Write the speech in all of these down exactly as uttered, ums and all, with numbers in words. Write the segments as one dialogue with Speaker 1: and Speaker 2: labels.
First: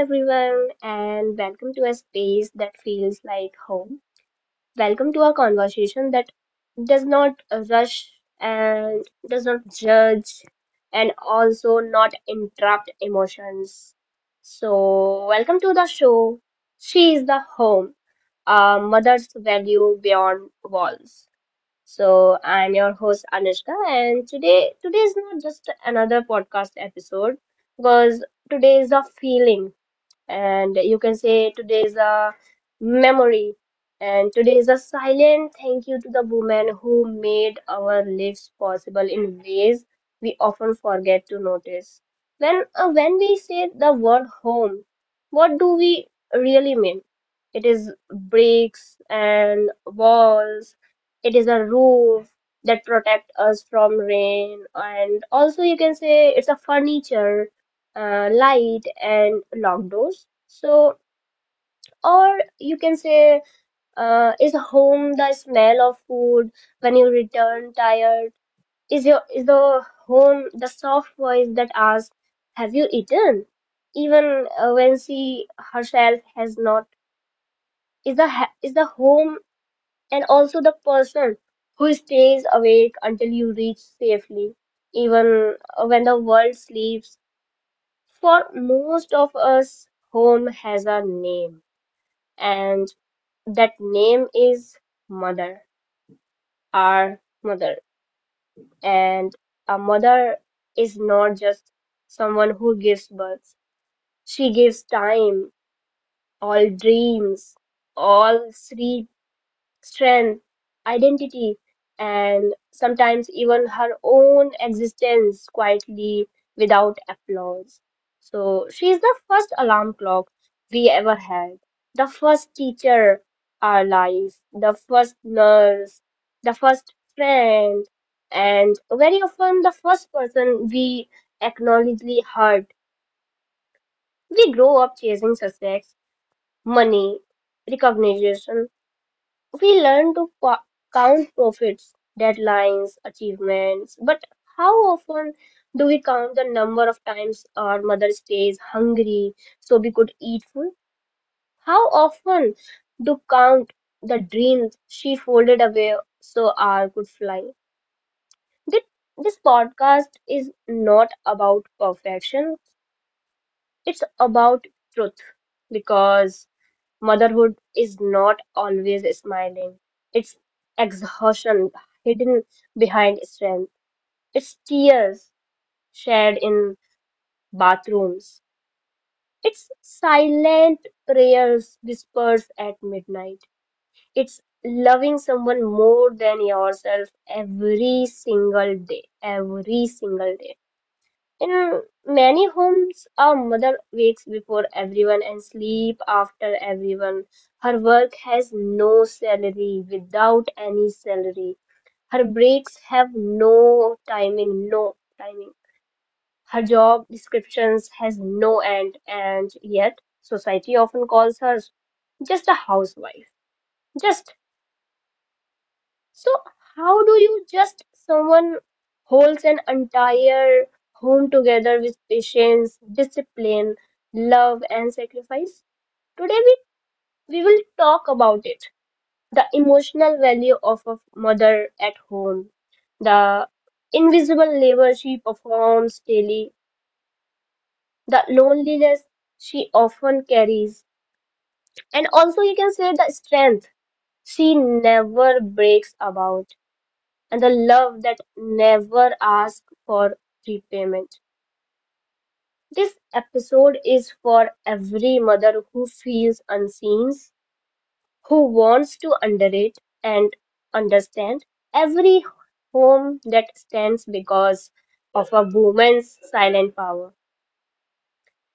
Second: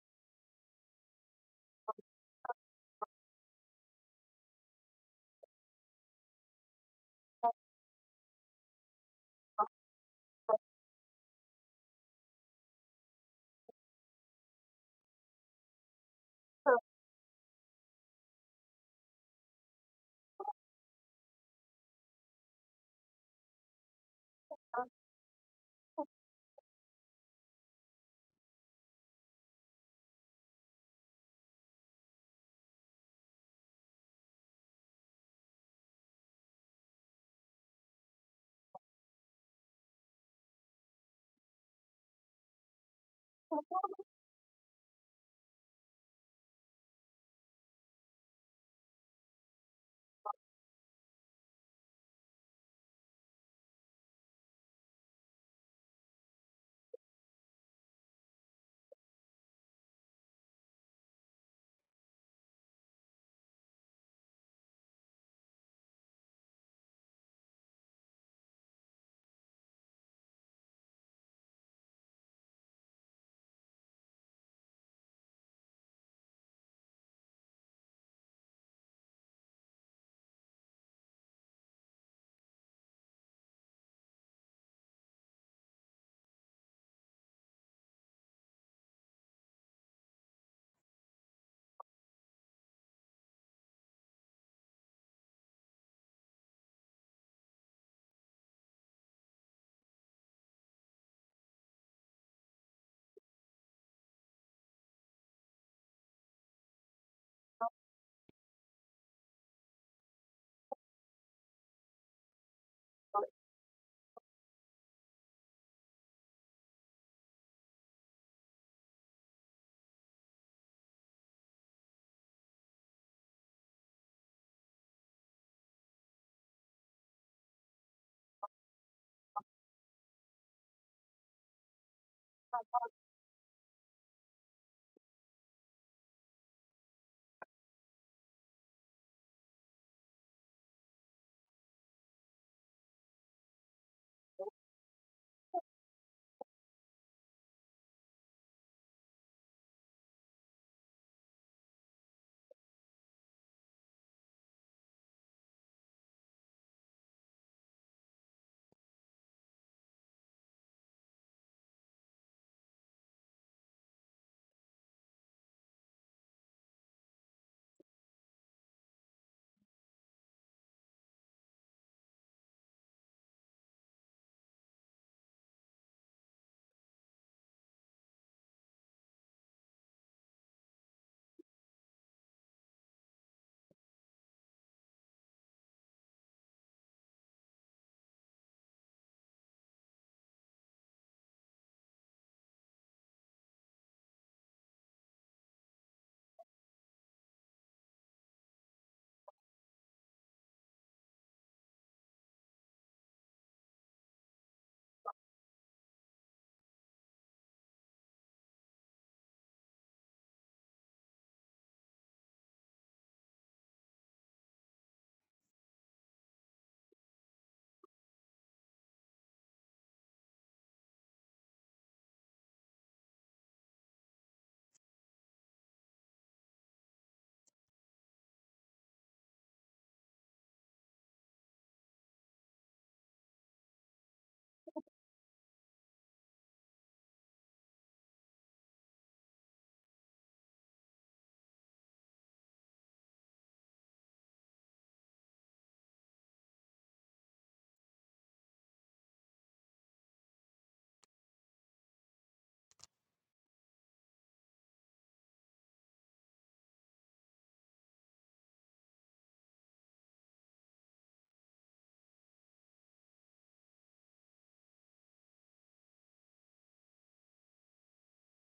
Speaker 1: everyone, and welcome to a space that feels like home. Welcome to a conversation that does not rush and does not judge and also not interrupt emotions. So, welcome to the show. She is the home, a mother's value beyond walls. So I'm your host Anushka, and today today is not just another podcast episode because today is a feeling and you can say today is a memory and today is a silent thank you to the women who made our lives possible in ways we often forget to notice. When uh, when we say the word home, what do we really mean? It is bricks and walls. It is a roof that protect us from rain, and also you can say it's a furniture, uh, light and locked doors. So, or you can say, uh, is home the smell of food when you return tired? Is your is the home the soft voice that asks, "Have you eaten?" Even uh, when she herself has not. Is the ha- is the home and also the person who stays awake until you reach safely, even uh, when the world sleeps? For most of us, home has a name, and that name is mother, our mother. And a mother is not just someone who gives birth, she gives time, all dreams, all sweet strength, identity, and sometimes even her own existence quietly without applause. So she is the first alarm clock we ever had, the first teacher our life, the first nurse, the first friend, and very often the first person we acknowledgely hurt. We grow up chasing success, money, recognition, we learn to co- count profits, deadlines, achievements, but how often do we count the number of times our mother stays hungry so we could eat food? How often do count the dreams she folded away so our could fly? Thi- This podcast is not about perfection, it's about truth, because motherhood is not always smiling. It's exhaustion hidden behind strength. It's tears shared in bathrooms. It's silent prayers whispered at midnight. It's loving someone more than yourself every single day. Every single day. In many homes, a mother wakes before everyone and sleep after everyone. Her work has no salary, without any salary. Her breaks have no timing, no timing. Her job descriptions has no end, and yet society often calls her just a housewife, just. So how do you just someone holds an entire home together with patience, discipline, love and sacrifice? Today we, we will talk about it. The emotional value of a mother at home, the invisible labor she performs daily, the loneliness she often carries, and also you can say the strength she never breaks about, and the love that never asks for repayment. This episode is for every mother who feels unseen, who wants to underrate and understand every home that stands because of a woman's silent power.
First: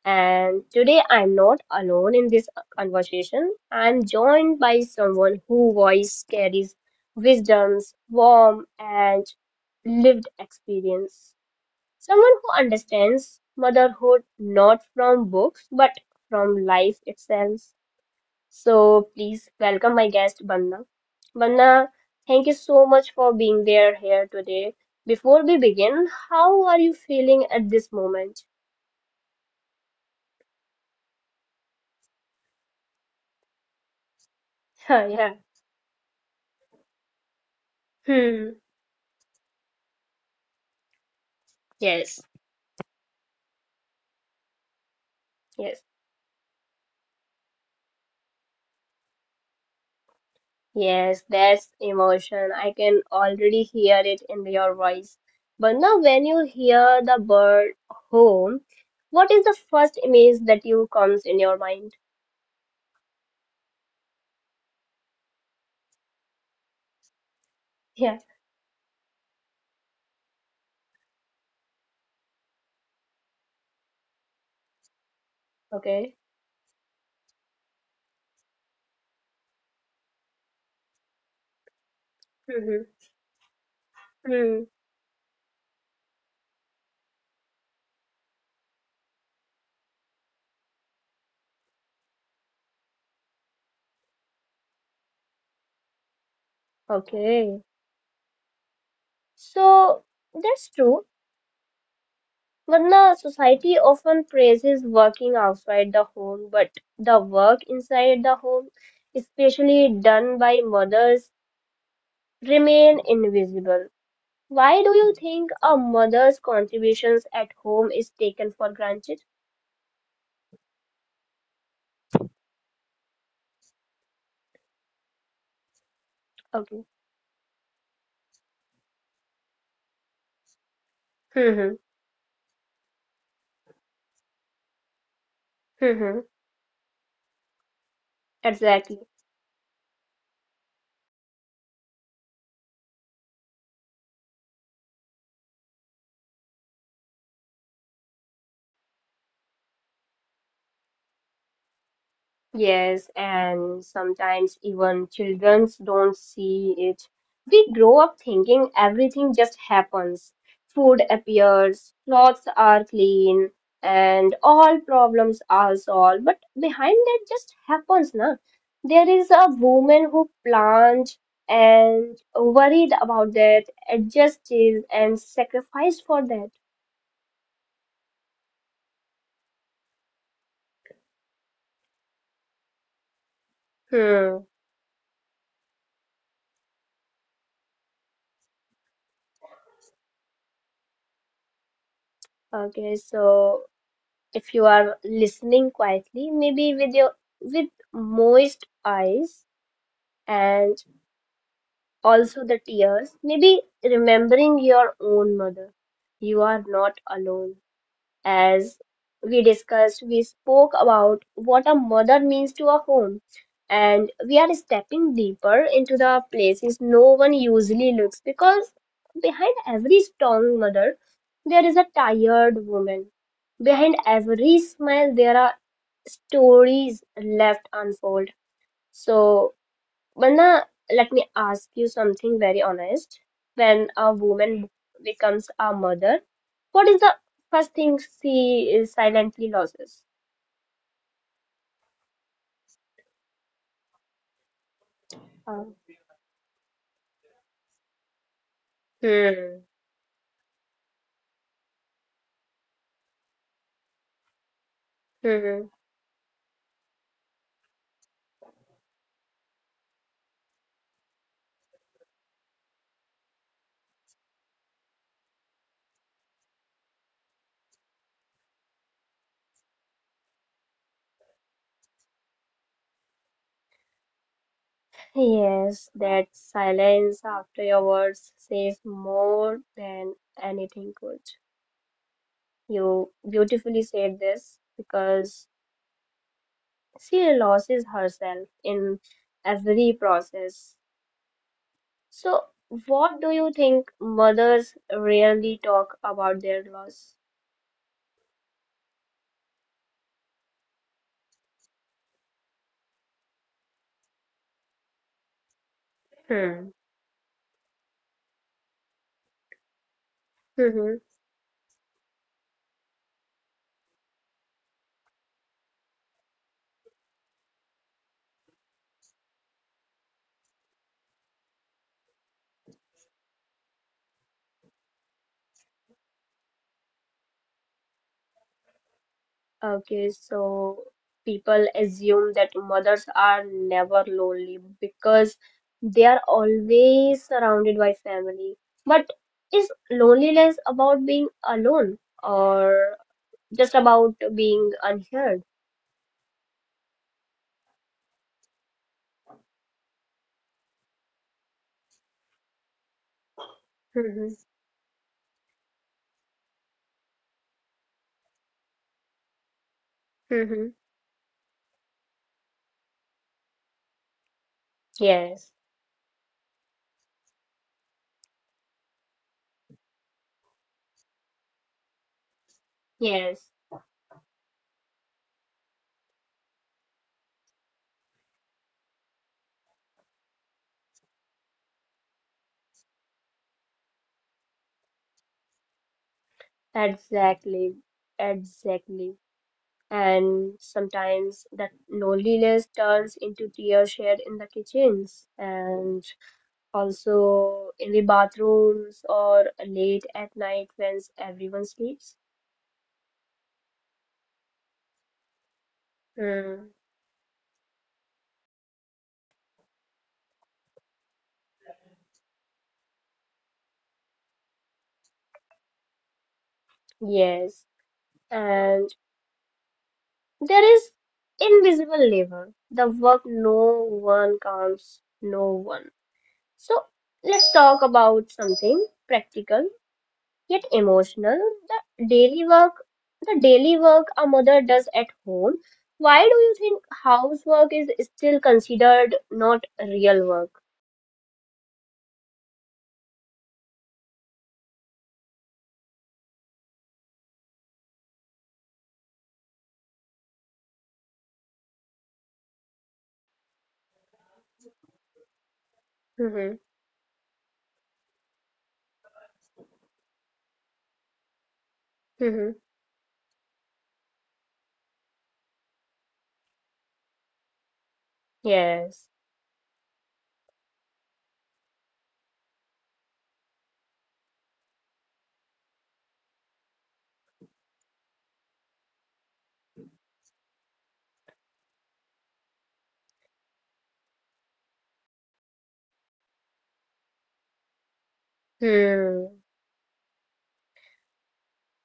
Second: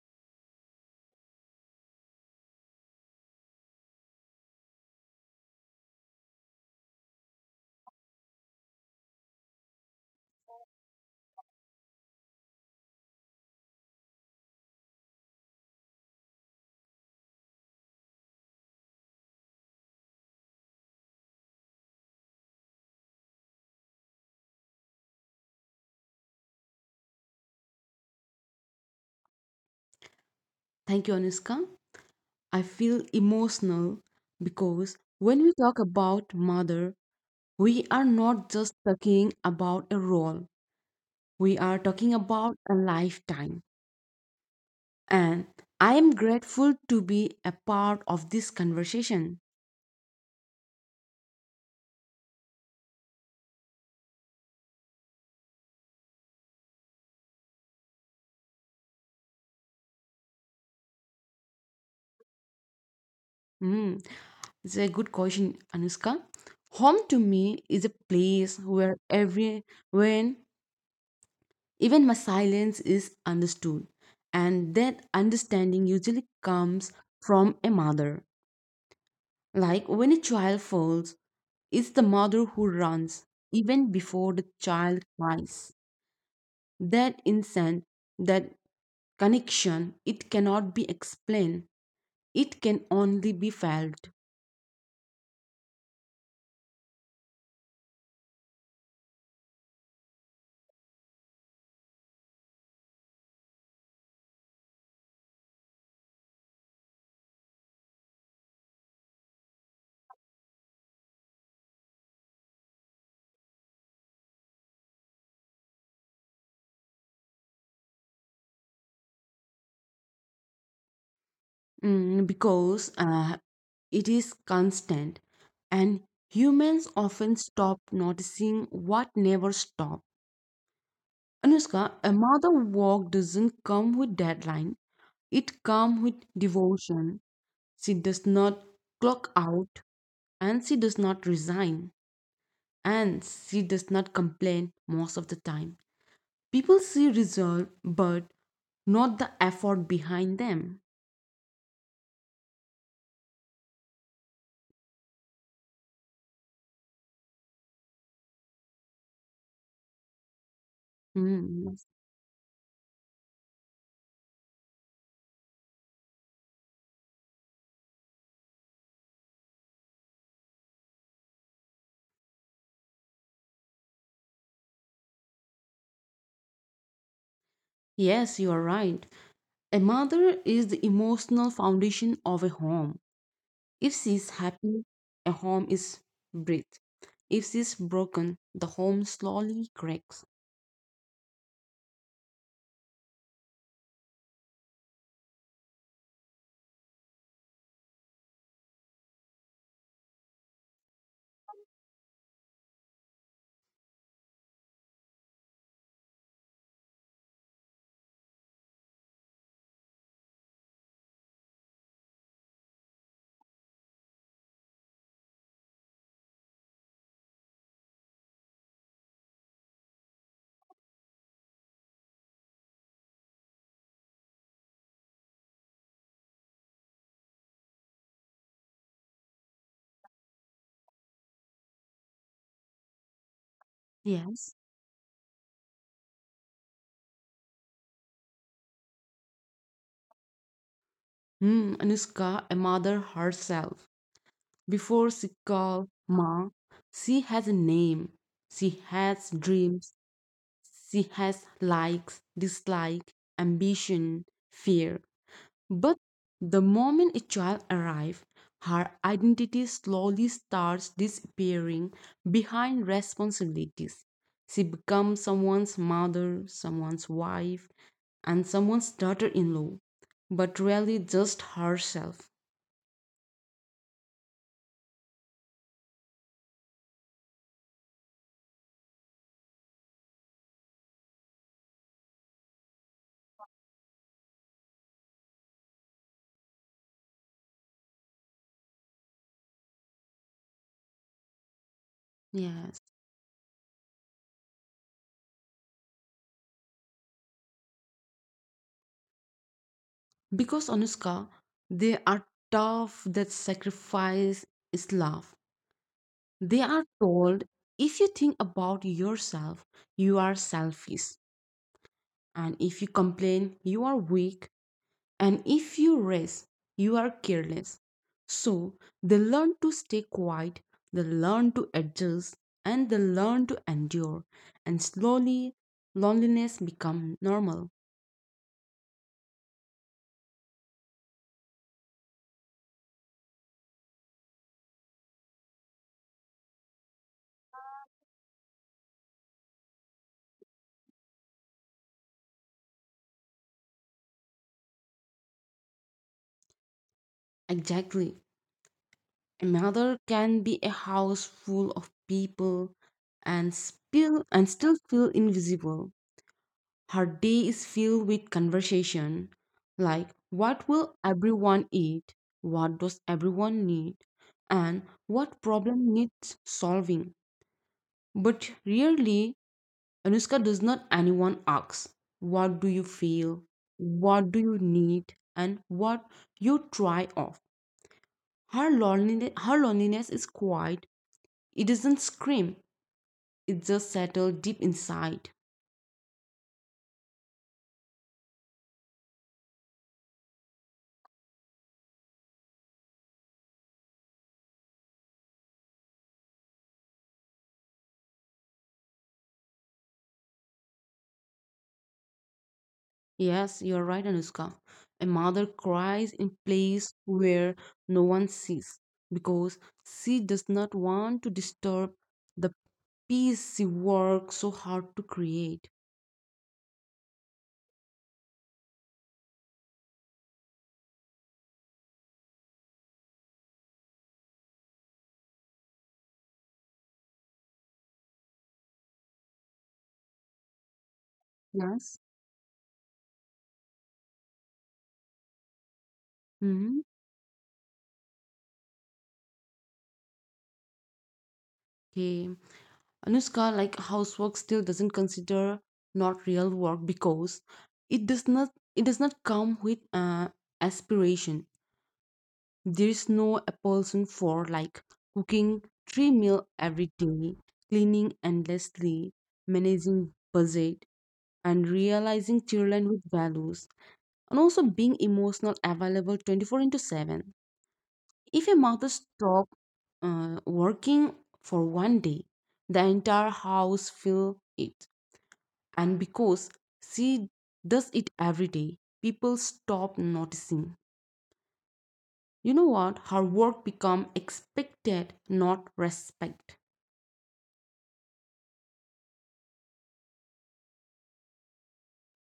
Speaker 1: And today I'm not alone in this conversation. I'm joined by someone whose voice carries wisdoms, warmth, and lived experience. Someone who understands motherhood not from books but from life itself. So please welcome my guest Banna. Banna, thank you so much for being there here today. Before we begin, how are you feeling at this moment?
Speaker 2: Thank you, Anuska. I feel emotional because
Speaker 1: Yeah.
Speaker 2: when we talk about mother, we are not
Speaker 1: Hmm.
Speaker 2: just talking about a role, we are talking
Speaker 1: Yes.
Speaker 2: about a lifetime. And
Speaker 1: Yes.
Speaker 2: I am grateful to be a part of this conversation.
Speaker 1: Yes, that's emotion. I can already hear it in your voice. But now, when you hear the bird home, what is the first image that you comes in your mind?
Speaker 2: Mm, it's a good question, Anuska. Home to me is a
Speaker 1: Yeah.
Speaker 2: place where every when even my silence is understood, and that understanding
Speaker 1: Okay.
Speaker 2: usually comes from a mother. Like when a child falls, it's the mother who
Speaker 1: Mm-hmm.
Speaker 2: runs, even before the
Speaker 1: Mm.
Speaker 2: child cries. That instant, that connection, it cannot be explained. It can only be felt.
Speaker 1: Okay. So that's true. But now, society often praises working outside the home, but the work inside the home, especially done by mothers, remain invisible. Why do you think a mother's contributions at home is taken for granted?
Speaker 2: Mm, because uh, it is constant, and
Speaker 1: Okay.
Speaker 2: humans often stop noticing what never stops.
Speaker 1: Mm-hmm.
Speaker 2: Anushka, a mother walk doesn't come with deadline. It
Speaker 1: Mm-hmm.
Speaker 2: comes with devotion. She does not
Speaker 1: Exactly.
Speaker 2: clock out. Ansi does not resign, and she does not complain most of the time. People see resolve but not the effort behind them.
Speaker 1: Yes, and sometimes even children don't see it. We grow up thinking everything just happens. Food appears,
Speaker 2: Hmm.
Speaker 1: clothes are clean, and all problems are solved. But behind that just happens, na? There is a woman who planned and worried about that, adjusted and sacrificed for that.
Speaker 2: Yes, you are right. A mother is the emotional foundation of a home. If
Speaker 1: Hmm.
Speaker 2: she is happy, a home is breathed. If she is broken, the home slowly cracks.
Speaker 1: Okay, so if you are listening quietly, maybe with your with moist eyes and also the tears, maybe remembering your own mother. You are not alone. As we discussed, we spoke about what a mother means to a home, and we are stepping deeper into the places no one usually looks, because behind every strong mother, there is a tired woman. Behind every smile, there are stories left unfold. So, but now, let me ask you something very honest. When a
Speaker 2: Yes.
Speaker 1: woman becomes a mother, what is the first thing she is silently loses?
Speaker 2: Hmm, Anushka, a mother herself, before she
Speaker 1: Um,
Speaker 2: calls Ma, she has a name. She has
Speaker 1: hmm.
Speaker 2: dreams. She has likes, dislike, ambition, fear.
Speaker 1: Hmm.
Speaker 2: But the moment a child arrives, her identity slowly starts disappearing behind responsibilities. She becomes someone's mother, someone's wife, and someone's daughter in law, but really just herself.
Speaker 1: Yes, that silence after your words says more than anything could. You beautifully said this because she loses herself in every process. So,
Speaker 2: Yes.
Speaker 1: what do you think mothers rarely talk about their loss?
Speaker 2: Because Anushka, they are tough that sacrifice is love. They
Speaker 1: Hmm.
Speaker 2: are told if you think about yourself, you are
Speaker 1: Mm-hmm.
Speaker 2: selfish. And if you complain, you are weak. And if you rest, you are careless. So they learn to stay quiet, they learn to adjust, and they learn to endure. And slowly, loneliness becomes normal.
Speaker 1: Okay, so people assume that mothers are never lonely because they are always surrounded by family. But is loneliness about being alone or just about being unheard?
Speaker 2: Exactly. Another can be a house full of people and still
Speaker 1: Mm-hmm.
Speaker 2: and still feel invisible. Her day is filled with conversation like what
Speaker 1: Mm-hmm.
Speaker 2: will everyone eat? What does everyone need? And what
Speaker 1: Yes,
Speaker 2: problem needs solving? But really, Anushka does not anyone asks what do you
Speaker 1: yes,
Speaker 2: feel? What do you need? And what you try off. Her loneliness, her loneliness is quiet. It doesn't scream, it just settles deep inside.
Speaker 1: exactly, exactly. And sometimes that loneliness turns into tears shared in the kitchens and also in the bathrooms or late at night when everyone sleeps.
Speaker 2: Yes, you're right, Anushka. A mother cries in
Speaker 1: Hmm.
Speaker 2: place where no one sees because she does not want to disturb the peace she worked so hard to create.
Speaker 1: Yes, and there is invisible labor, the work no one counts, no one. So let's talk about something practical yet emotional,
Speaker 2: Yes.
Speaker 1: the daily work the daily work a mother does at home. Why do you think
Speaker 2: Hmm.
Speaker 1: housework is still considered not real work?
Speaker 2: Okay. Anushka, like housework still doesn't consider not real work because it does not it does not come with uh, aspiration. There's no a person for like cooking three meal
Speaker 1: Hmm.
Speaker 2: every day, cleaning endlessly, managing budget, and realizing
Speaker 1: Hmm.
Speaker 2: children with values, and also being emotional available twenty four into seven. If a mother
Speaker 1: Yes.
Speaker 2: stop uh, working for one day, the entire house feel it, and because she does it every day, people stop noticing. You know what? Her work become expected, not respect.
Speaker 1: Hmm.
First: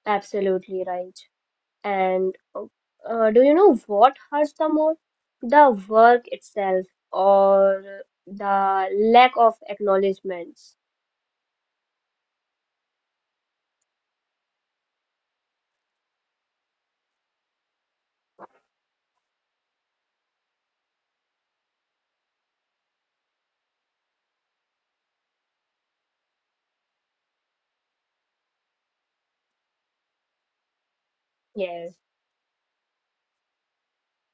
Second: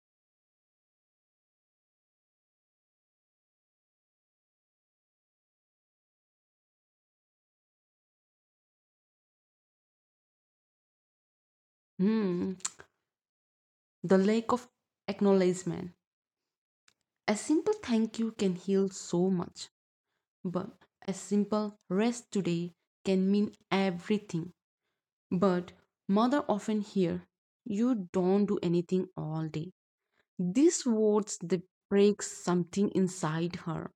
Speaker 1: Absolutely right. And uh, uh, do you know what hurts the more, the work itself or the lack of acknowledgments?
Speaker 2: Hmm. The lack of acknowledgement. A simple thank you can heal so much, but a simple rest today can mean everything. But mother often hear, you don't do anything all day. These words
Speaker 1: Yes.
Speaker 2: they break something inside her.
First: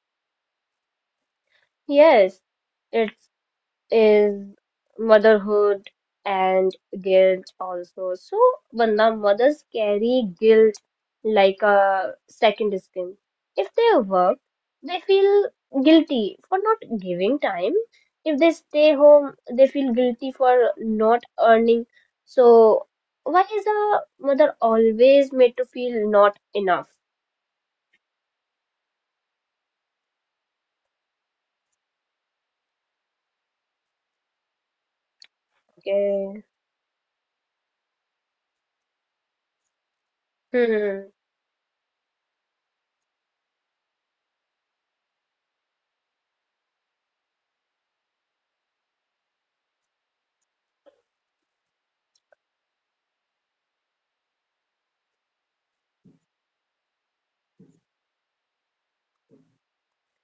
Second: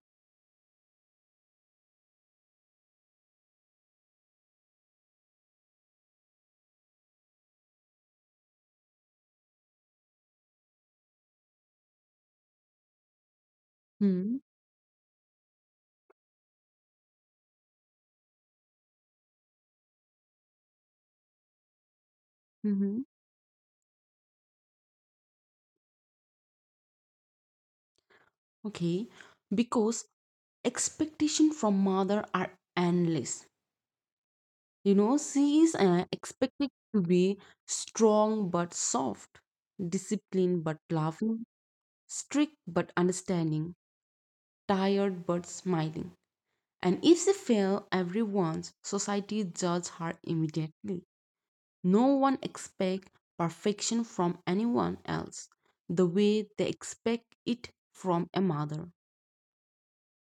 Speaker 1: Yes. It's is motherhood and guilt also. So, Banda, mothers carry guilt like a second skin. If they work,
Speaker 2: Hmm.
Speaker 1: they feel guilty for not giving time. If they stay home, they feel guilty for not earning. So,
Speaker 2: Mm-hmm.
Speaker 1: why is a mother always made to feel not enough?
Speaker 2: Okay. Because expectation from mother are endless. You know, she is uh,
Speaker 1: Okay.
Speaker 2: expected to be strong but soft, disciplined but
Speaker 1: Hmm.
Speaker 2: loving, strict but understanding, tired but smiling. And if she fails every once, society judges her immediately. No one expects perfection from anyone else the way they expect it from a mother.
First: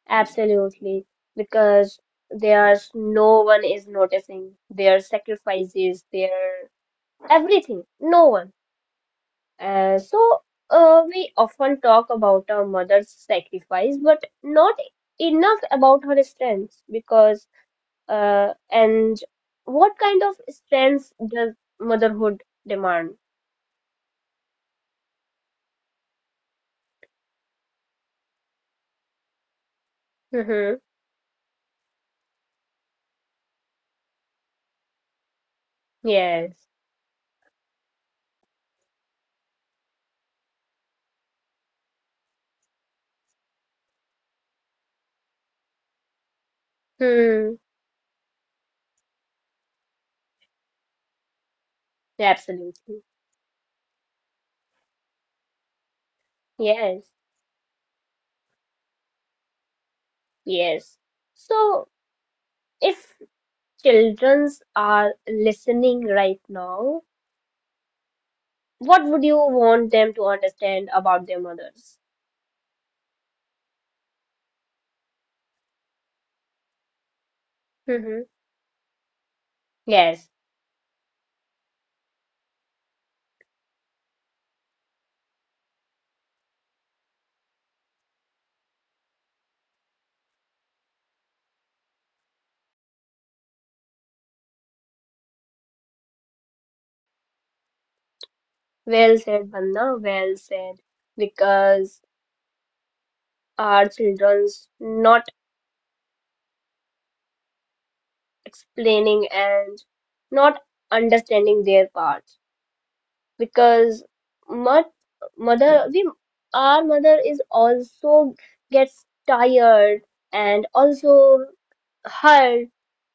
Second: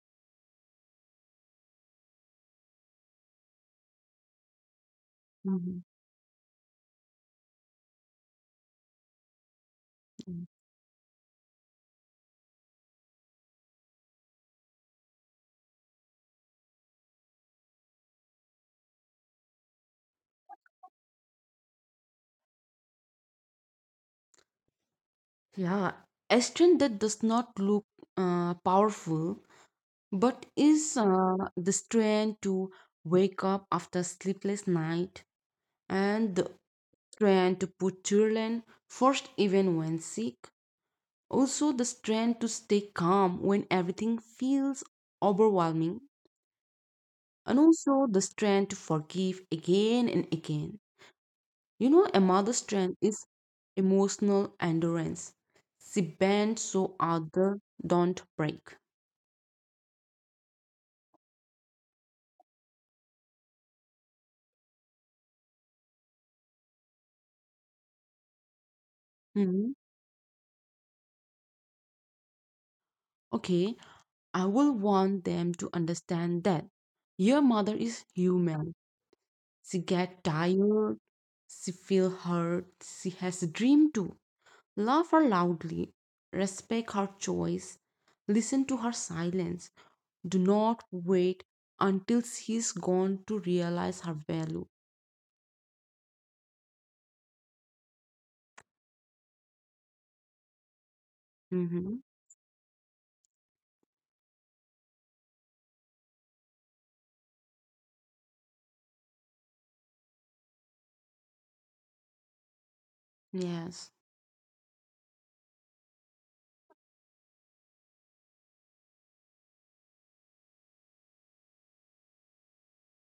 Speaker 1: Absolutely, because there's no one is noticing their
Speaker 2: Mhm.
Speaker 1: sacrifices, their everything, no one. Uh, so uh, we often talk about our mother's sacrifice, but not enough about her strength, because uh, and what kind of strength does motherhood demand?
Speaker 2: Yeah, a strength that does not look uh, powerful. But
Speaker 1: Mm-hmm.
Speaker 2: is uh, the strength to wake up after sleepless night and the
Speaker 1: Yes.
Speaker 2: strength to put children first even when sick? Also the strength to stay calm when everything feels overwhelming and
Speaker 1: Hmm.
Speaker 2: also the strength to forgive again and again. You know, a mother's strength
Speaker 1: Absolutely.
Speaker 2: is emotional endurance. She bends so
Speaker 1: Yes.
Speaker 2: other don't break.
Speaker 1: Yes. So if childrens are listening right now, what would you
Speaker 2: Mhm.
Speaker 1: want them to understand about their mothers?
Speaker 2: Okay, I will want them to understand that your mother is
Speaker 1: Hmm.
Speaker 2: human. She get
Speaker 1: Yes,
Speaker 2: tired, she feel hurt, she has a dream too. Love her loudly, respect her choice, listen to her silence. Do not wait until she's gone to realize her value.
Speaker 1: well said, Bandha, well said.
Speaker 2: Mm-hmm.
Speaker 1: Because our children's not explaining and not understanding their part.
Speaker 2: Yes.
Speaker 1: Because mot- mother, we, our mother is also gets tired and also hurt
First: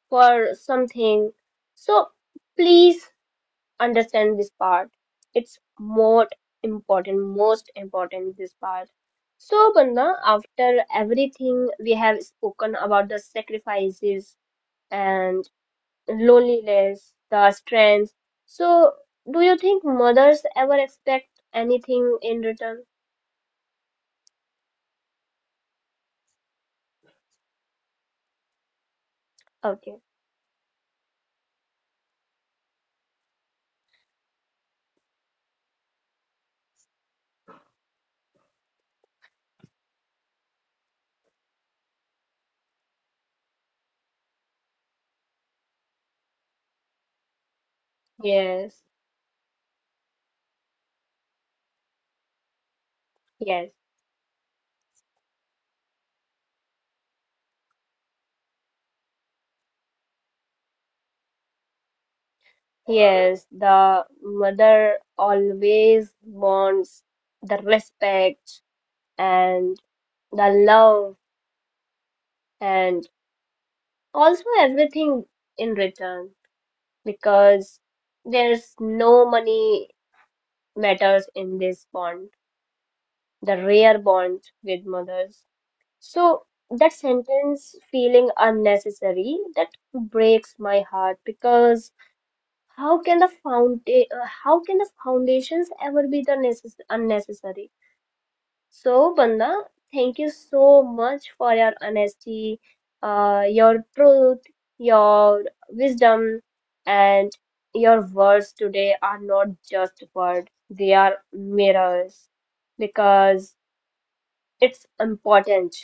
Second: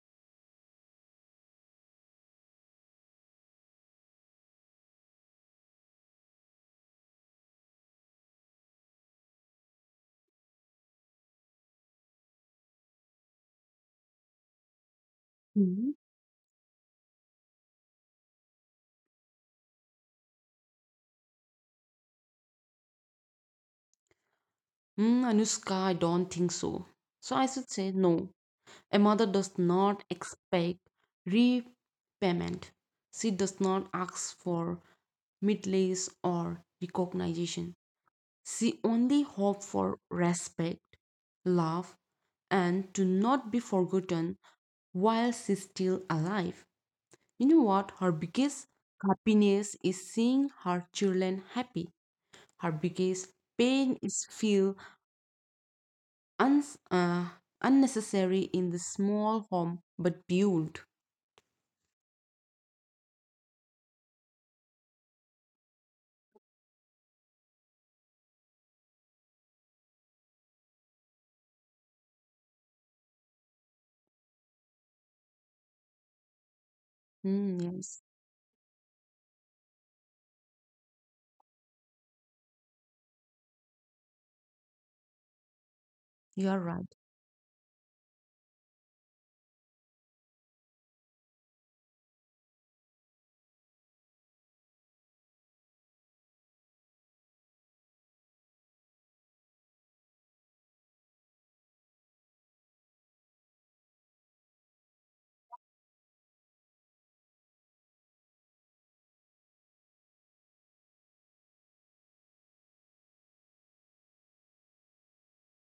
Speaker 1: for something. So please understand this part. It's more important, most important this part. So Bandha, after everything we have spoken about the sacrifices and
Speaker 2: Mhm.
Speaker 1: loneliness, the strength. So do you think mothers ever expect anything in return?
Speaker 2: Mm, Anushka, I don't think so. So I should say no. A mother does
Speaker 1: Okay.
Speaker 2: not expect repayment. She does not ask for medals or recognition. She only hopes for respect, love, and to not be forgotten while she's still alive. You know what? Her biggest
Speaker 1: Yes.
Speaker 2: happiness is seeing her children happy. Her biggest
Speaker 1: Yes.
Speaker 2: pain is feel un- uh, unnecessary in the small home but built.
Speaker 1: Yes, the mother always wants the respect, and the love and also everything in return,
Speaker 2: Mm,
Speaker 1: because
Speaker 2: yes,
Speaker 1: there's no money matters in this bond, the rare bond with mothers. So
Speaker 2: you are
Speaker 1: that
Speaker 2: right.
Speaker 1: sentence, feeling unnecessary, that breaks my heart because how can the found how can the foundations ever be the necess- unnecessary? So, Banda, thank you so much for your honesty, uh, your truth, your wisdom, and your words today are not just words, they are mirrors, because it's important.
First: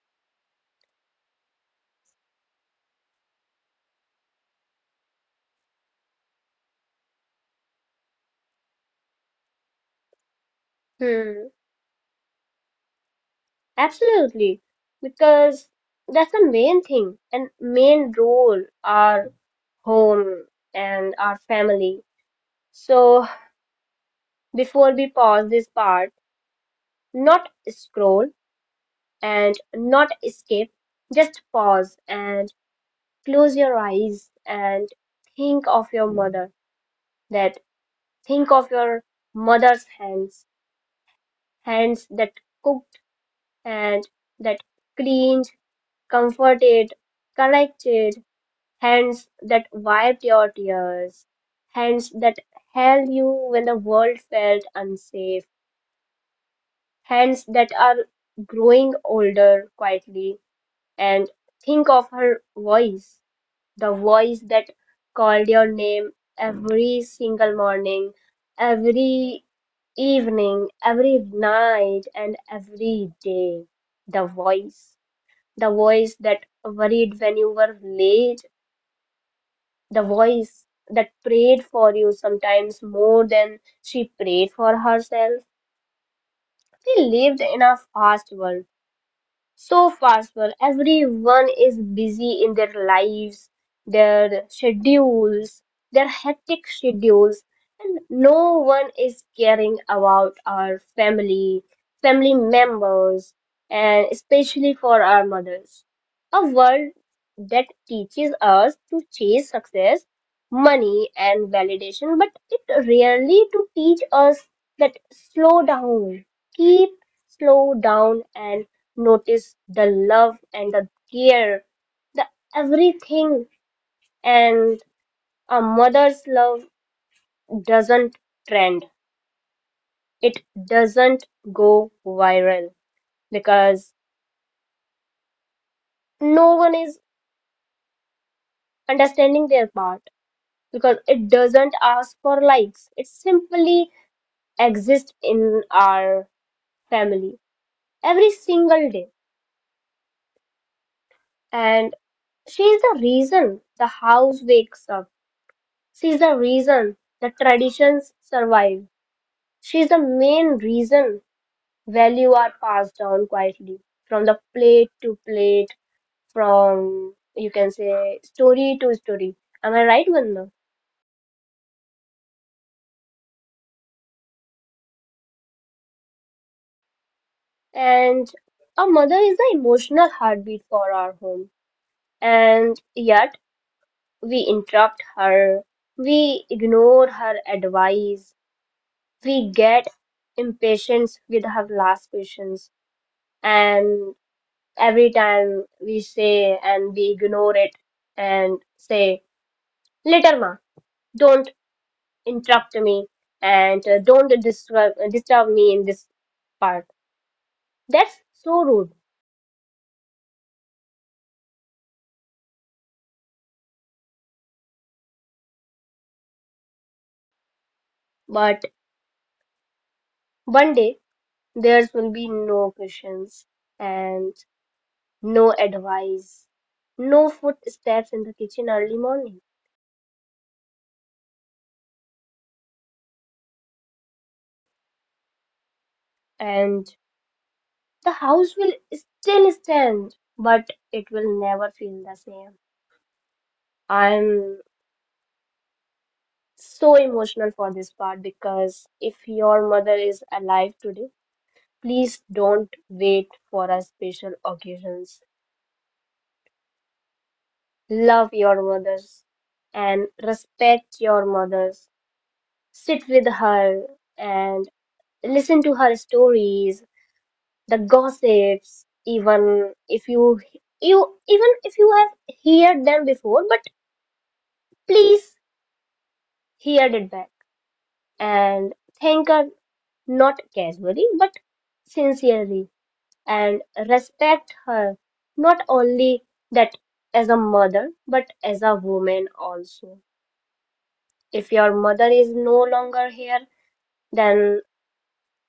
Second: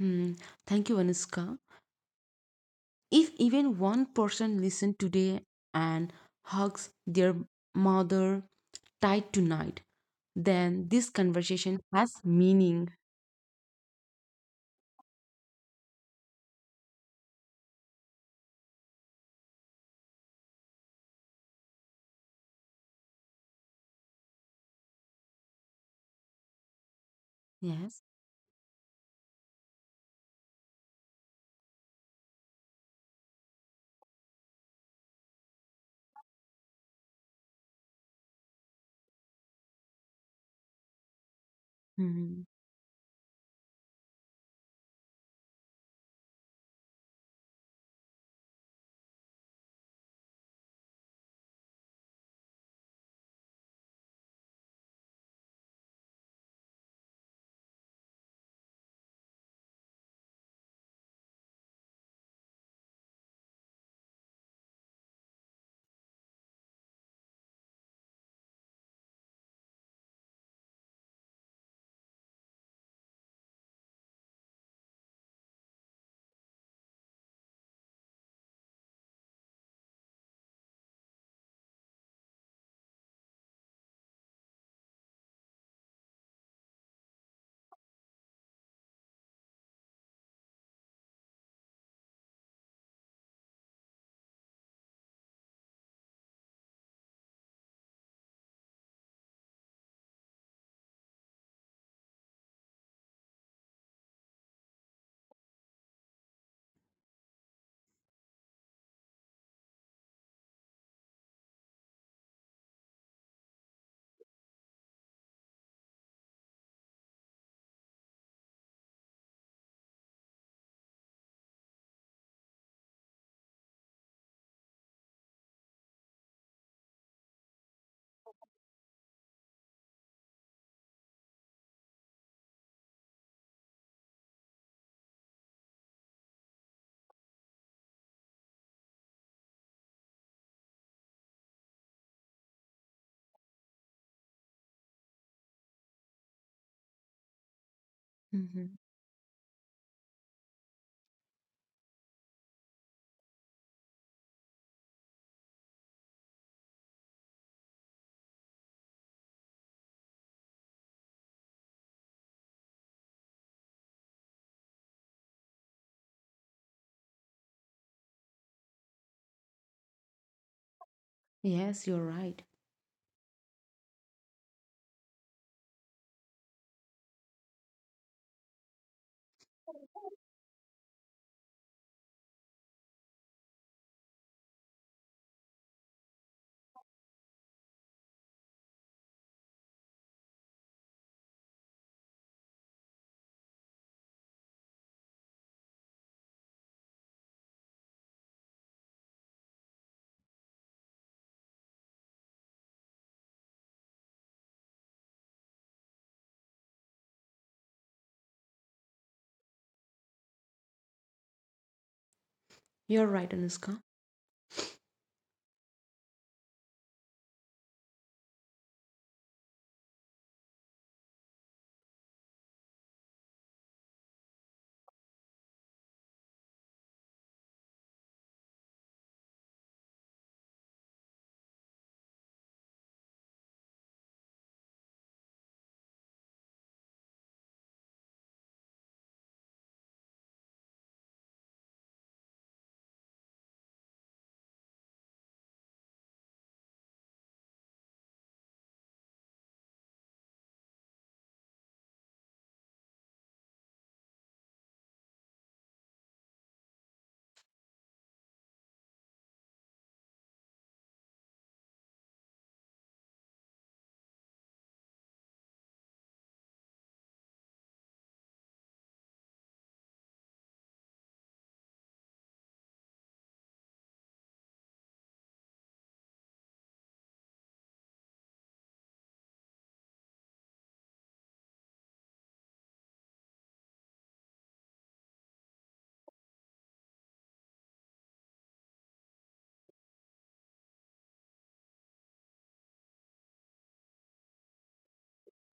Speaker 2: Mm, Thank you, Anushka. If even one person listen today and hugs their mother tight tonight, then this
Speaker 1: Hmm,
Speaker 2: conversation has meaning.
Speaker 1: absolutely, because that's the main thing and main role, our home and our family. So, before we pause this part, not
Speaker 2: Yes.
Speaker 1: scroll and not escape. Just pause and close your eyes and think of your mother. That think of your mother's hands, hands that
Speaker 2: Hmm.
Speaker 1: cooked and that cleaned, comforted, corrected, hands that wiped your tears, hands that held you when the world felt unsafe, hands that are growing older quietly, and think of her voice, the voice that called your name every single morning, every evening, every night, and every day. The voice, the voice that worried when you were late, the voice that prayed for you sometimes more than she prayed for herself. We lived in a fast world, so fast, well, everyone is busy in their lives, their schedules, their hectic schedules, and no one is caring about our family family members, and especially for our mothers, a world that teaches us to chase success, money, and validation, but it rarely to teach us that slow down, keep slow down and notice the love and the care, the everything. And a mother's love doesn't trend. It doesn't go viral, because no one is understanding their part, because it doesn't ask for likes. It simply exist in our family every
Speaker 2: Hmm.
Speaker 1: single day. And she is the reason the house wakes up. She is the reason the traditions survive. She is the main reason value are passed down quietly from the plate to plate, from you can say story to story. Am I right, Vandana?
Speaker 2: Yes, you're right.
Speaker 1: And our mother is the emotional heartbeat for our home. And yet we interrupt her, we ignore her advice, we get impatient with her last patience, and every time we say and we ignore it and say, "Later, ma, don't interrupt me and uh, don't disturb, disturb me in this part." That's so rude,
Speaker 2: You're right, Anushka.
Speaker 1: but one day there will be no questions and no advice, no footsteps in the kitchen early morning. And the house will still stand, but it will never feel the same. I'm so emotional for this part because if your mother is alive today, please don't wait for a special occasions. Love your mothers and respect your mothers. Sit with her and listen to her stories, the gossips, even if you you even if you have heard them before, but please hear it back and thank her, not casually but sincerely, and respect her, not only that as a mother but as a woman also. If your mother is no longer here, then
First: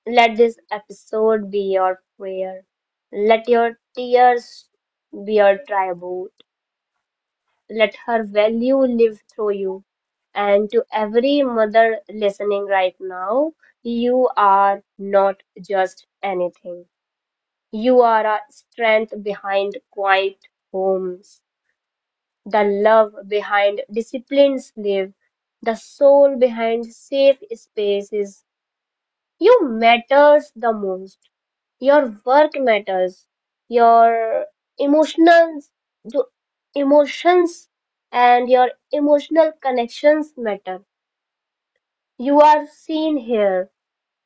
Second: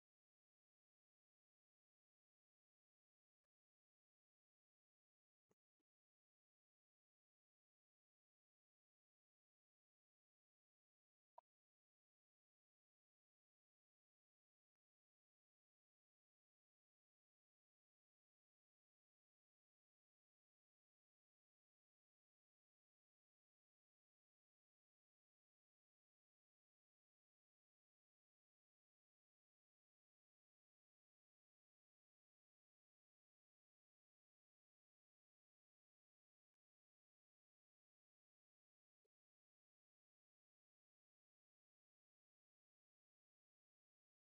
Speaker 1: let this episode be your prayer, let your tears be your tribute. Let her value live through you. And to every mother listening right now, you are not just anything. You are a strength behind quiet homes, the love behind disciplined sleep, the soul behind safe spaces, you matters the most. Your work matters. Your emotions, the emotions, and your emotional connections matter. You are seen here,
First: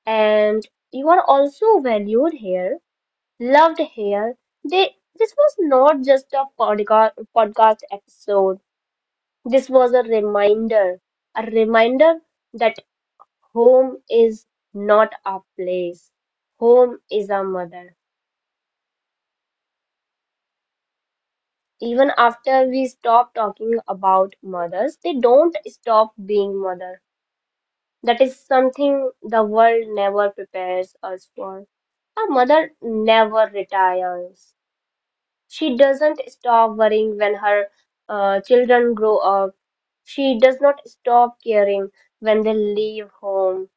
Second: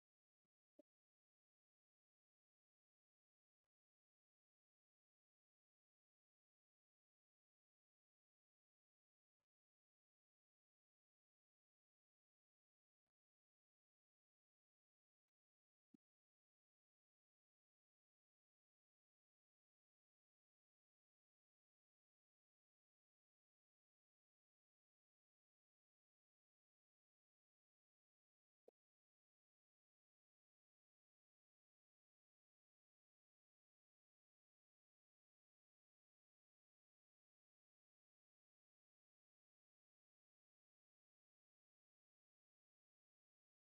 Speaker 1: and you are also valued here, loved here. They, this was not just a podcast, podcast episode. This was a reminder, a reminder that home is not a place. Home is our mother. Even after we stop talking about mothers, they don't stop being mother. That is something the world never prepares us for. A mother never retires. She doesn't stop worrying when her uh, children grow up. She does not stop caring when they leave home.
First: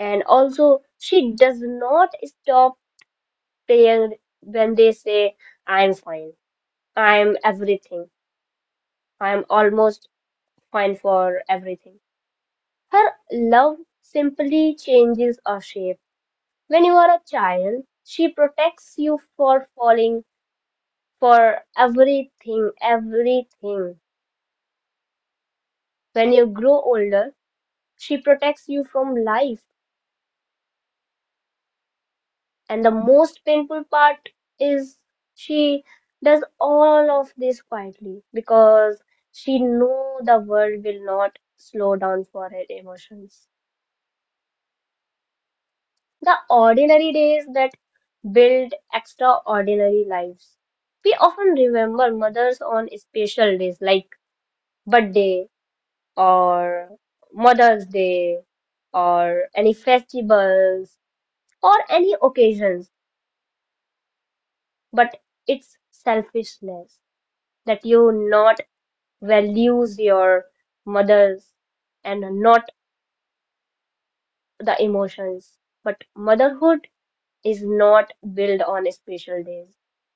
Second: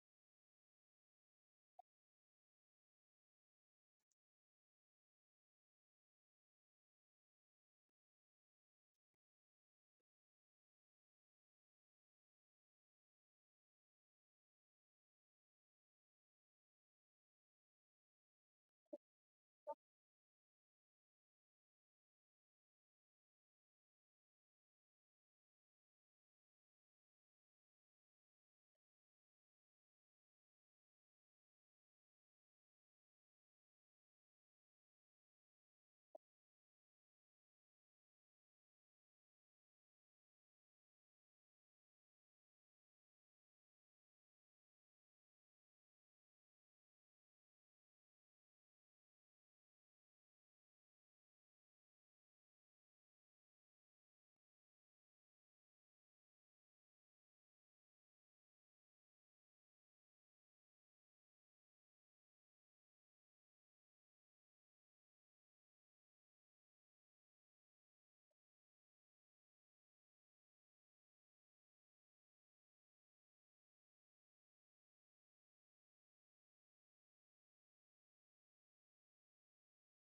Speaker 1: And also, she does not stop playing when they say, I'm fine, I'm everything, I'm almost fine for everything. Her love simply changes a shape. When you are a child, she protects you for falling for everything, everything. When you grow older, she protects you from life. And the most painful part is she does all of this quietly because she knew the world will not slow down for her emotions. The ordinary days that build extraordinary lives. We often remember mothers on special days like birthday or Mother's Day or any festivals or any occasions, but it's selfishness that you not values your mothers and not the emotions. But motherhood is not built on special days.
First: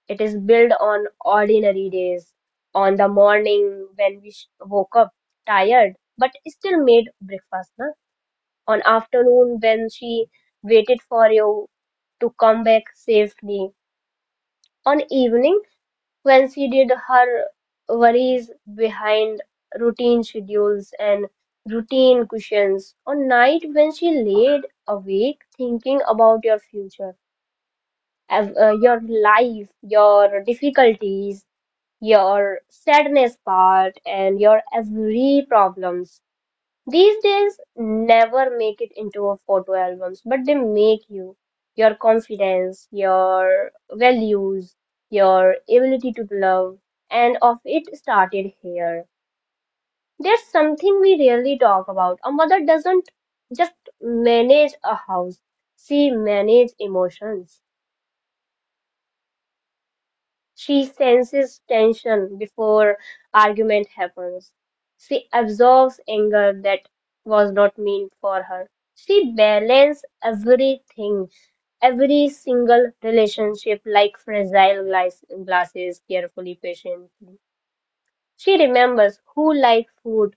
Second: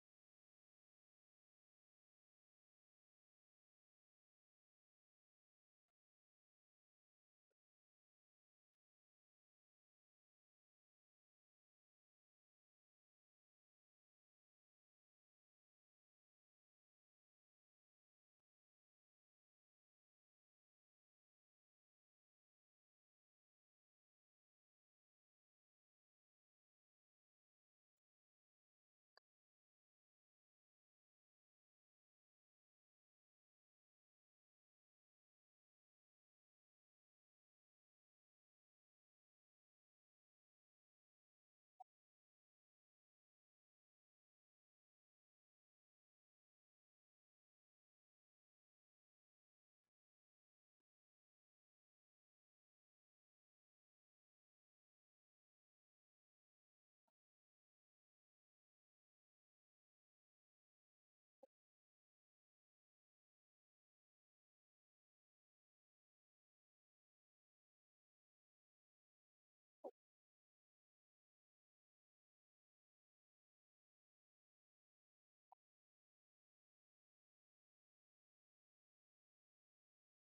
Speaker 1: It is built on ordinary days, on the morning when we sh- woke up tired but still made breakfast, na? On afternoon when she waited for you to come back safely, on evening when she did, her worries behind routine schedules and routine cushions. On night when she laid awake thinking about your future, av- uh, your life, your difficulties, your sadness part, and your every problems. These days never make it into a photo albums, but they make you, your confidence, your values, your ability to love, and of it started here. There's something we rarely talk about. A mother doesn't just manage a house, she manages emotions. She senses tension before argument happens. She absorbs anger that was not meant for her. She balances everything, every single relationship like fragile glass- glasses carefully, patiently. She remembers who like food,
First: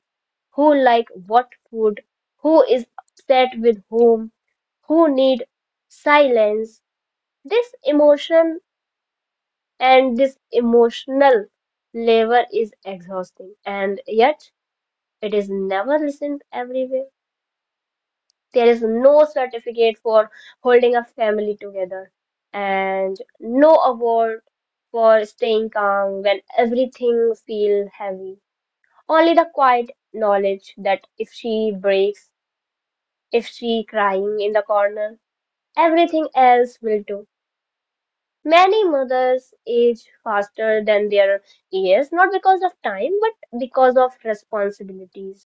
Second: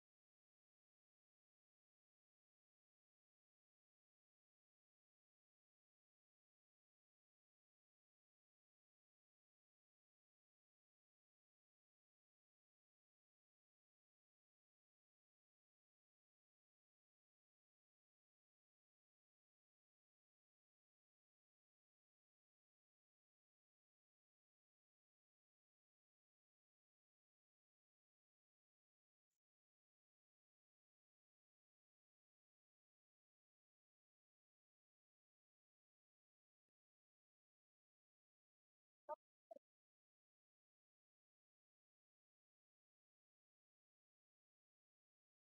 Speaker 1: who like what food, who is upset with whom, who need silence. This emotion and this emotional labor is exhausting, and yet it is never listened everywhere. There is no certificate for holding a family together, and no award for staying calm when everything feels heavy, only the quiet knowledge that if she breaks, if she crying in the corner, everything else will do. Many mothers age faster than their years, not because of time, but because of responsibilities.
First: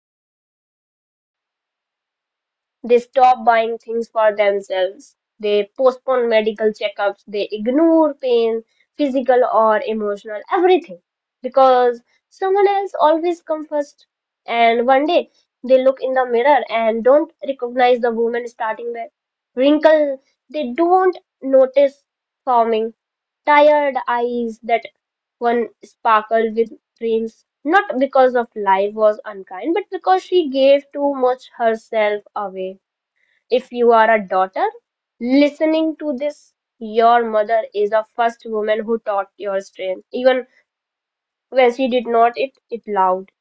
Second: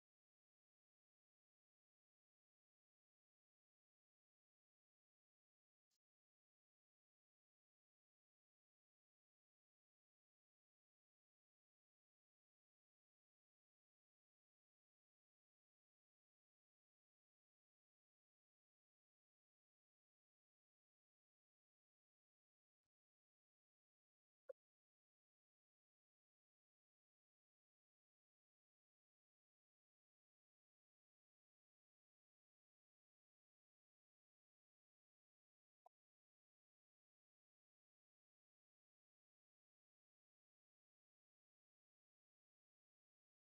Speaker 1: They stop buying things for themselves. They postpone medical checkups. They ignore pain, physical or emotional, everything. Because someone else always comes first. And one day they look in the mirror and don't recognize the woman starting back. Wrinkle. They don't notice forming tired eyes that one sparkled with dreams, not because of life was unkind, but because she gave too much herself away. If you are a daughter listening to this, your mother is the first woman who taught your strength. Even when she did not it it loud.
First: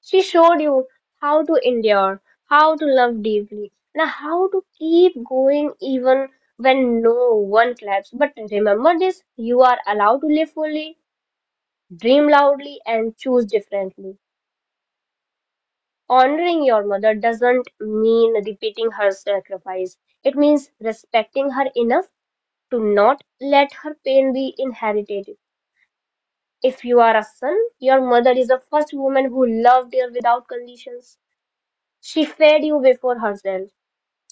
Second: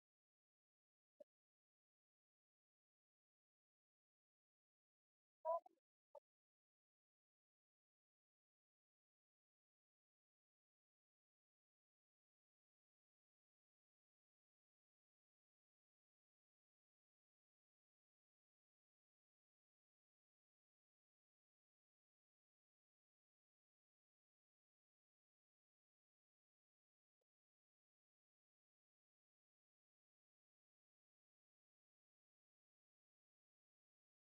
Speaker 1: She showed you how to endure, how to love deeply, and how to keep going even when no one claps. But remember this, you are allowed to live fully, dream loudly, and choose differently. Honoring your mother doesn't mean repeating her sacrifice. It means respecting her enough to not let her pain be inherited. If you are a son, your mother is the first woman who loved you without conditions. She fed you before herself.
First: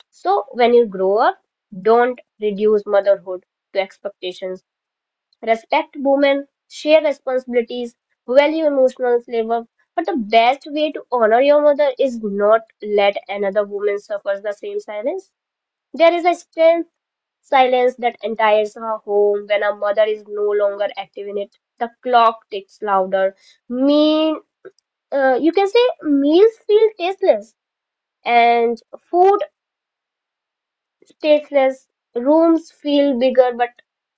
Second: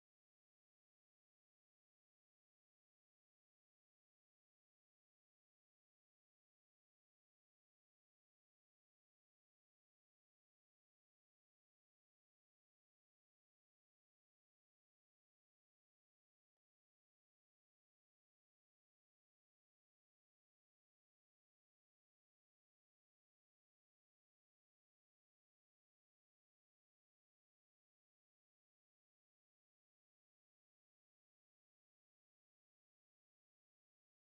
Speaker 1: So when you grow up, don't reduce motherhood to expectations. Respect women, share responsibilities, value emotional labor. But the best way to honor your mother is not let another woman suffer the same silence. There is a strength silence that entires her home when a mother is no longer active in it. The clock ticks louder. Mean, uh, you can say meals feel tasteless and food stateless, rooms feel bigger but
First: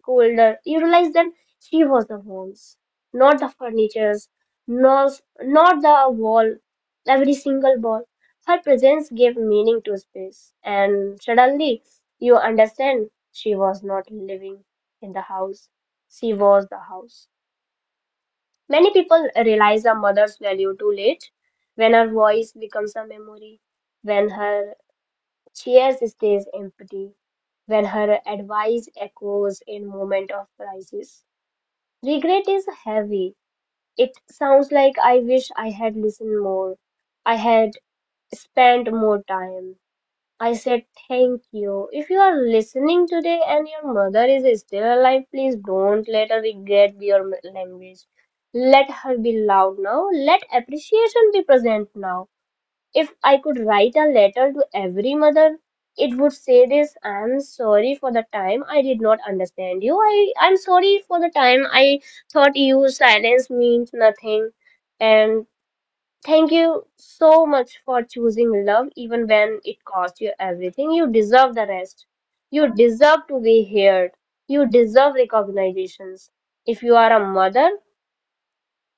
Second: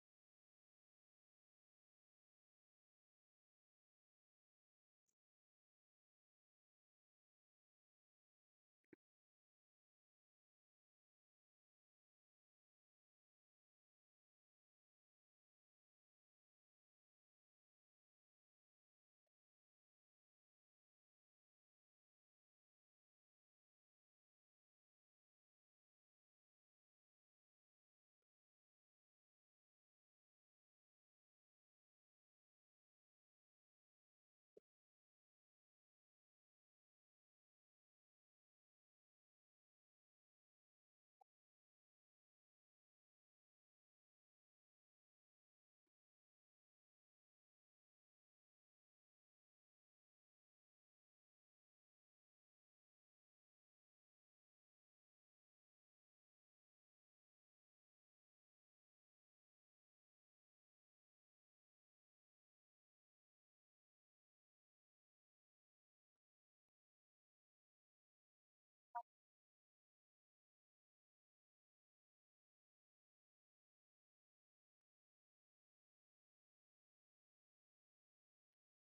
Speaker 1: colder. You realize that she was the homes, not the furnitures, not, not the wall, every single wall. Her presence gave meaning to space, and suddenly you understand she was not living in the house, she was the house. Many people realize a mother's value too late, when her voice becomes a memory, when her cheers stays empty, when her advice echoes in moment of crisis. Regret is heavy. It sounds like I wish I had listened more. I had spent more time. I said thank you. If you are listening today and your mother is still alive, please don't let her regret be your language. Let her be loud now. Let appreciation be present now. If I could write a letter to every mother, it would say this: I'm sorry for the time I did not understand you. I, I'm sorry for the time I thought you silence means nothing. And thank you so much for choosing love, even when it cost you everything. You deserve the rest. You deserve to be heard. You deserve recognitions. If you are a mother,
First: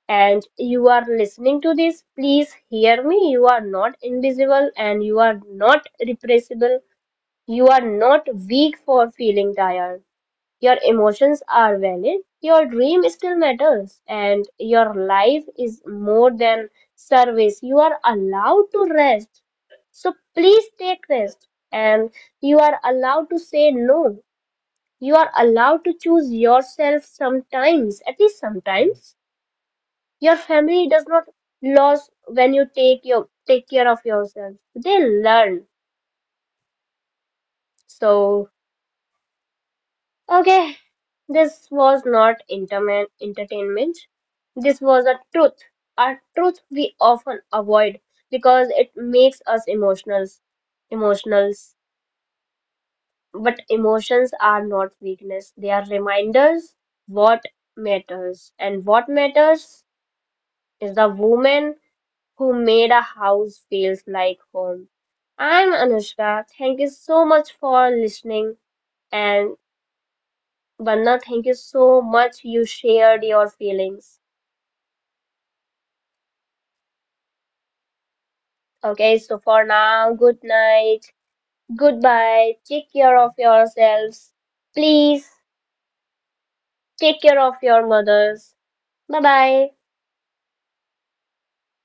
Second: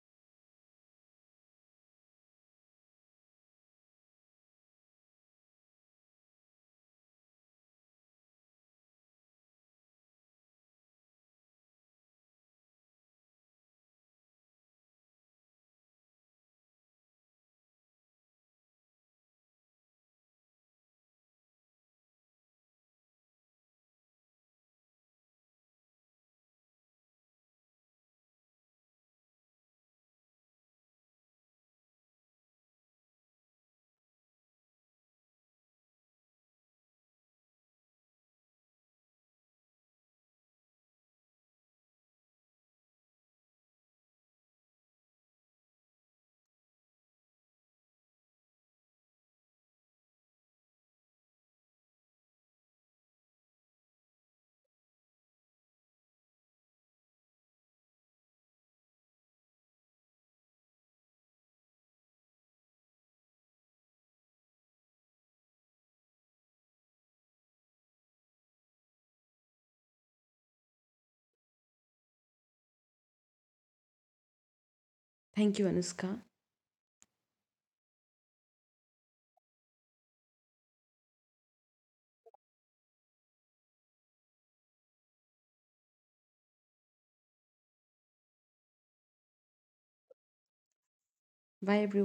Speaker 1: and you are listening to this, please hear me. You are not invisible and you are not repressible. You are not weak for feeling tired. Your emotions are valid. Your dream still matters and your life is more than service. You are allowed to rest. So please take rest, and you are allowed to say no. You are allowed to choose yourself sometimes, at least sometimes your family does not lose when you take your take care of yourself. They learn. So okay, this was not interman entertainment. This was a truth. A truth we often avoid because it makes us emotional. Emotionals. But emotions are not weakness. They are reminders what matters. And what matters is the woman who made a house feels like home. I'm Anushka. Thank you so much for listening. And Vanna, thank you so much. You shared your feelings.
Speaker 2: Thank you, Anushka.
Speaker 1: Okay, so for now, good night. Goodbye. Take care of yourselves. Please take care of your mothers. Bye bye.
Speaker 2: Bye, everyone.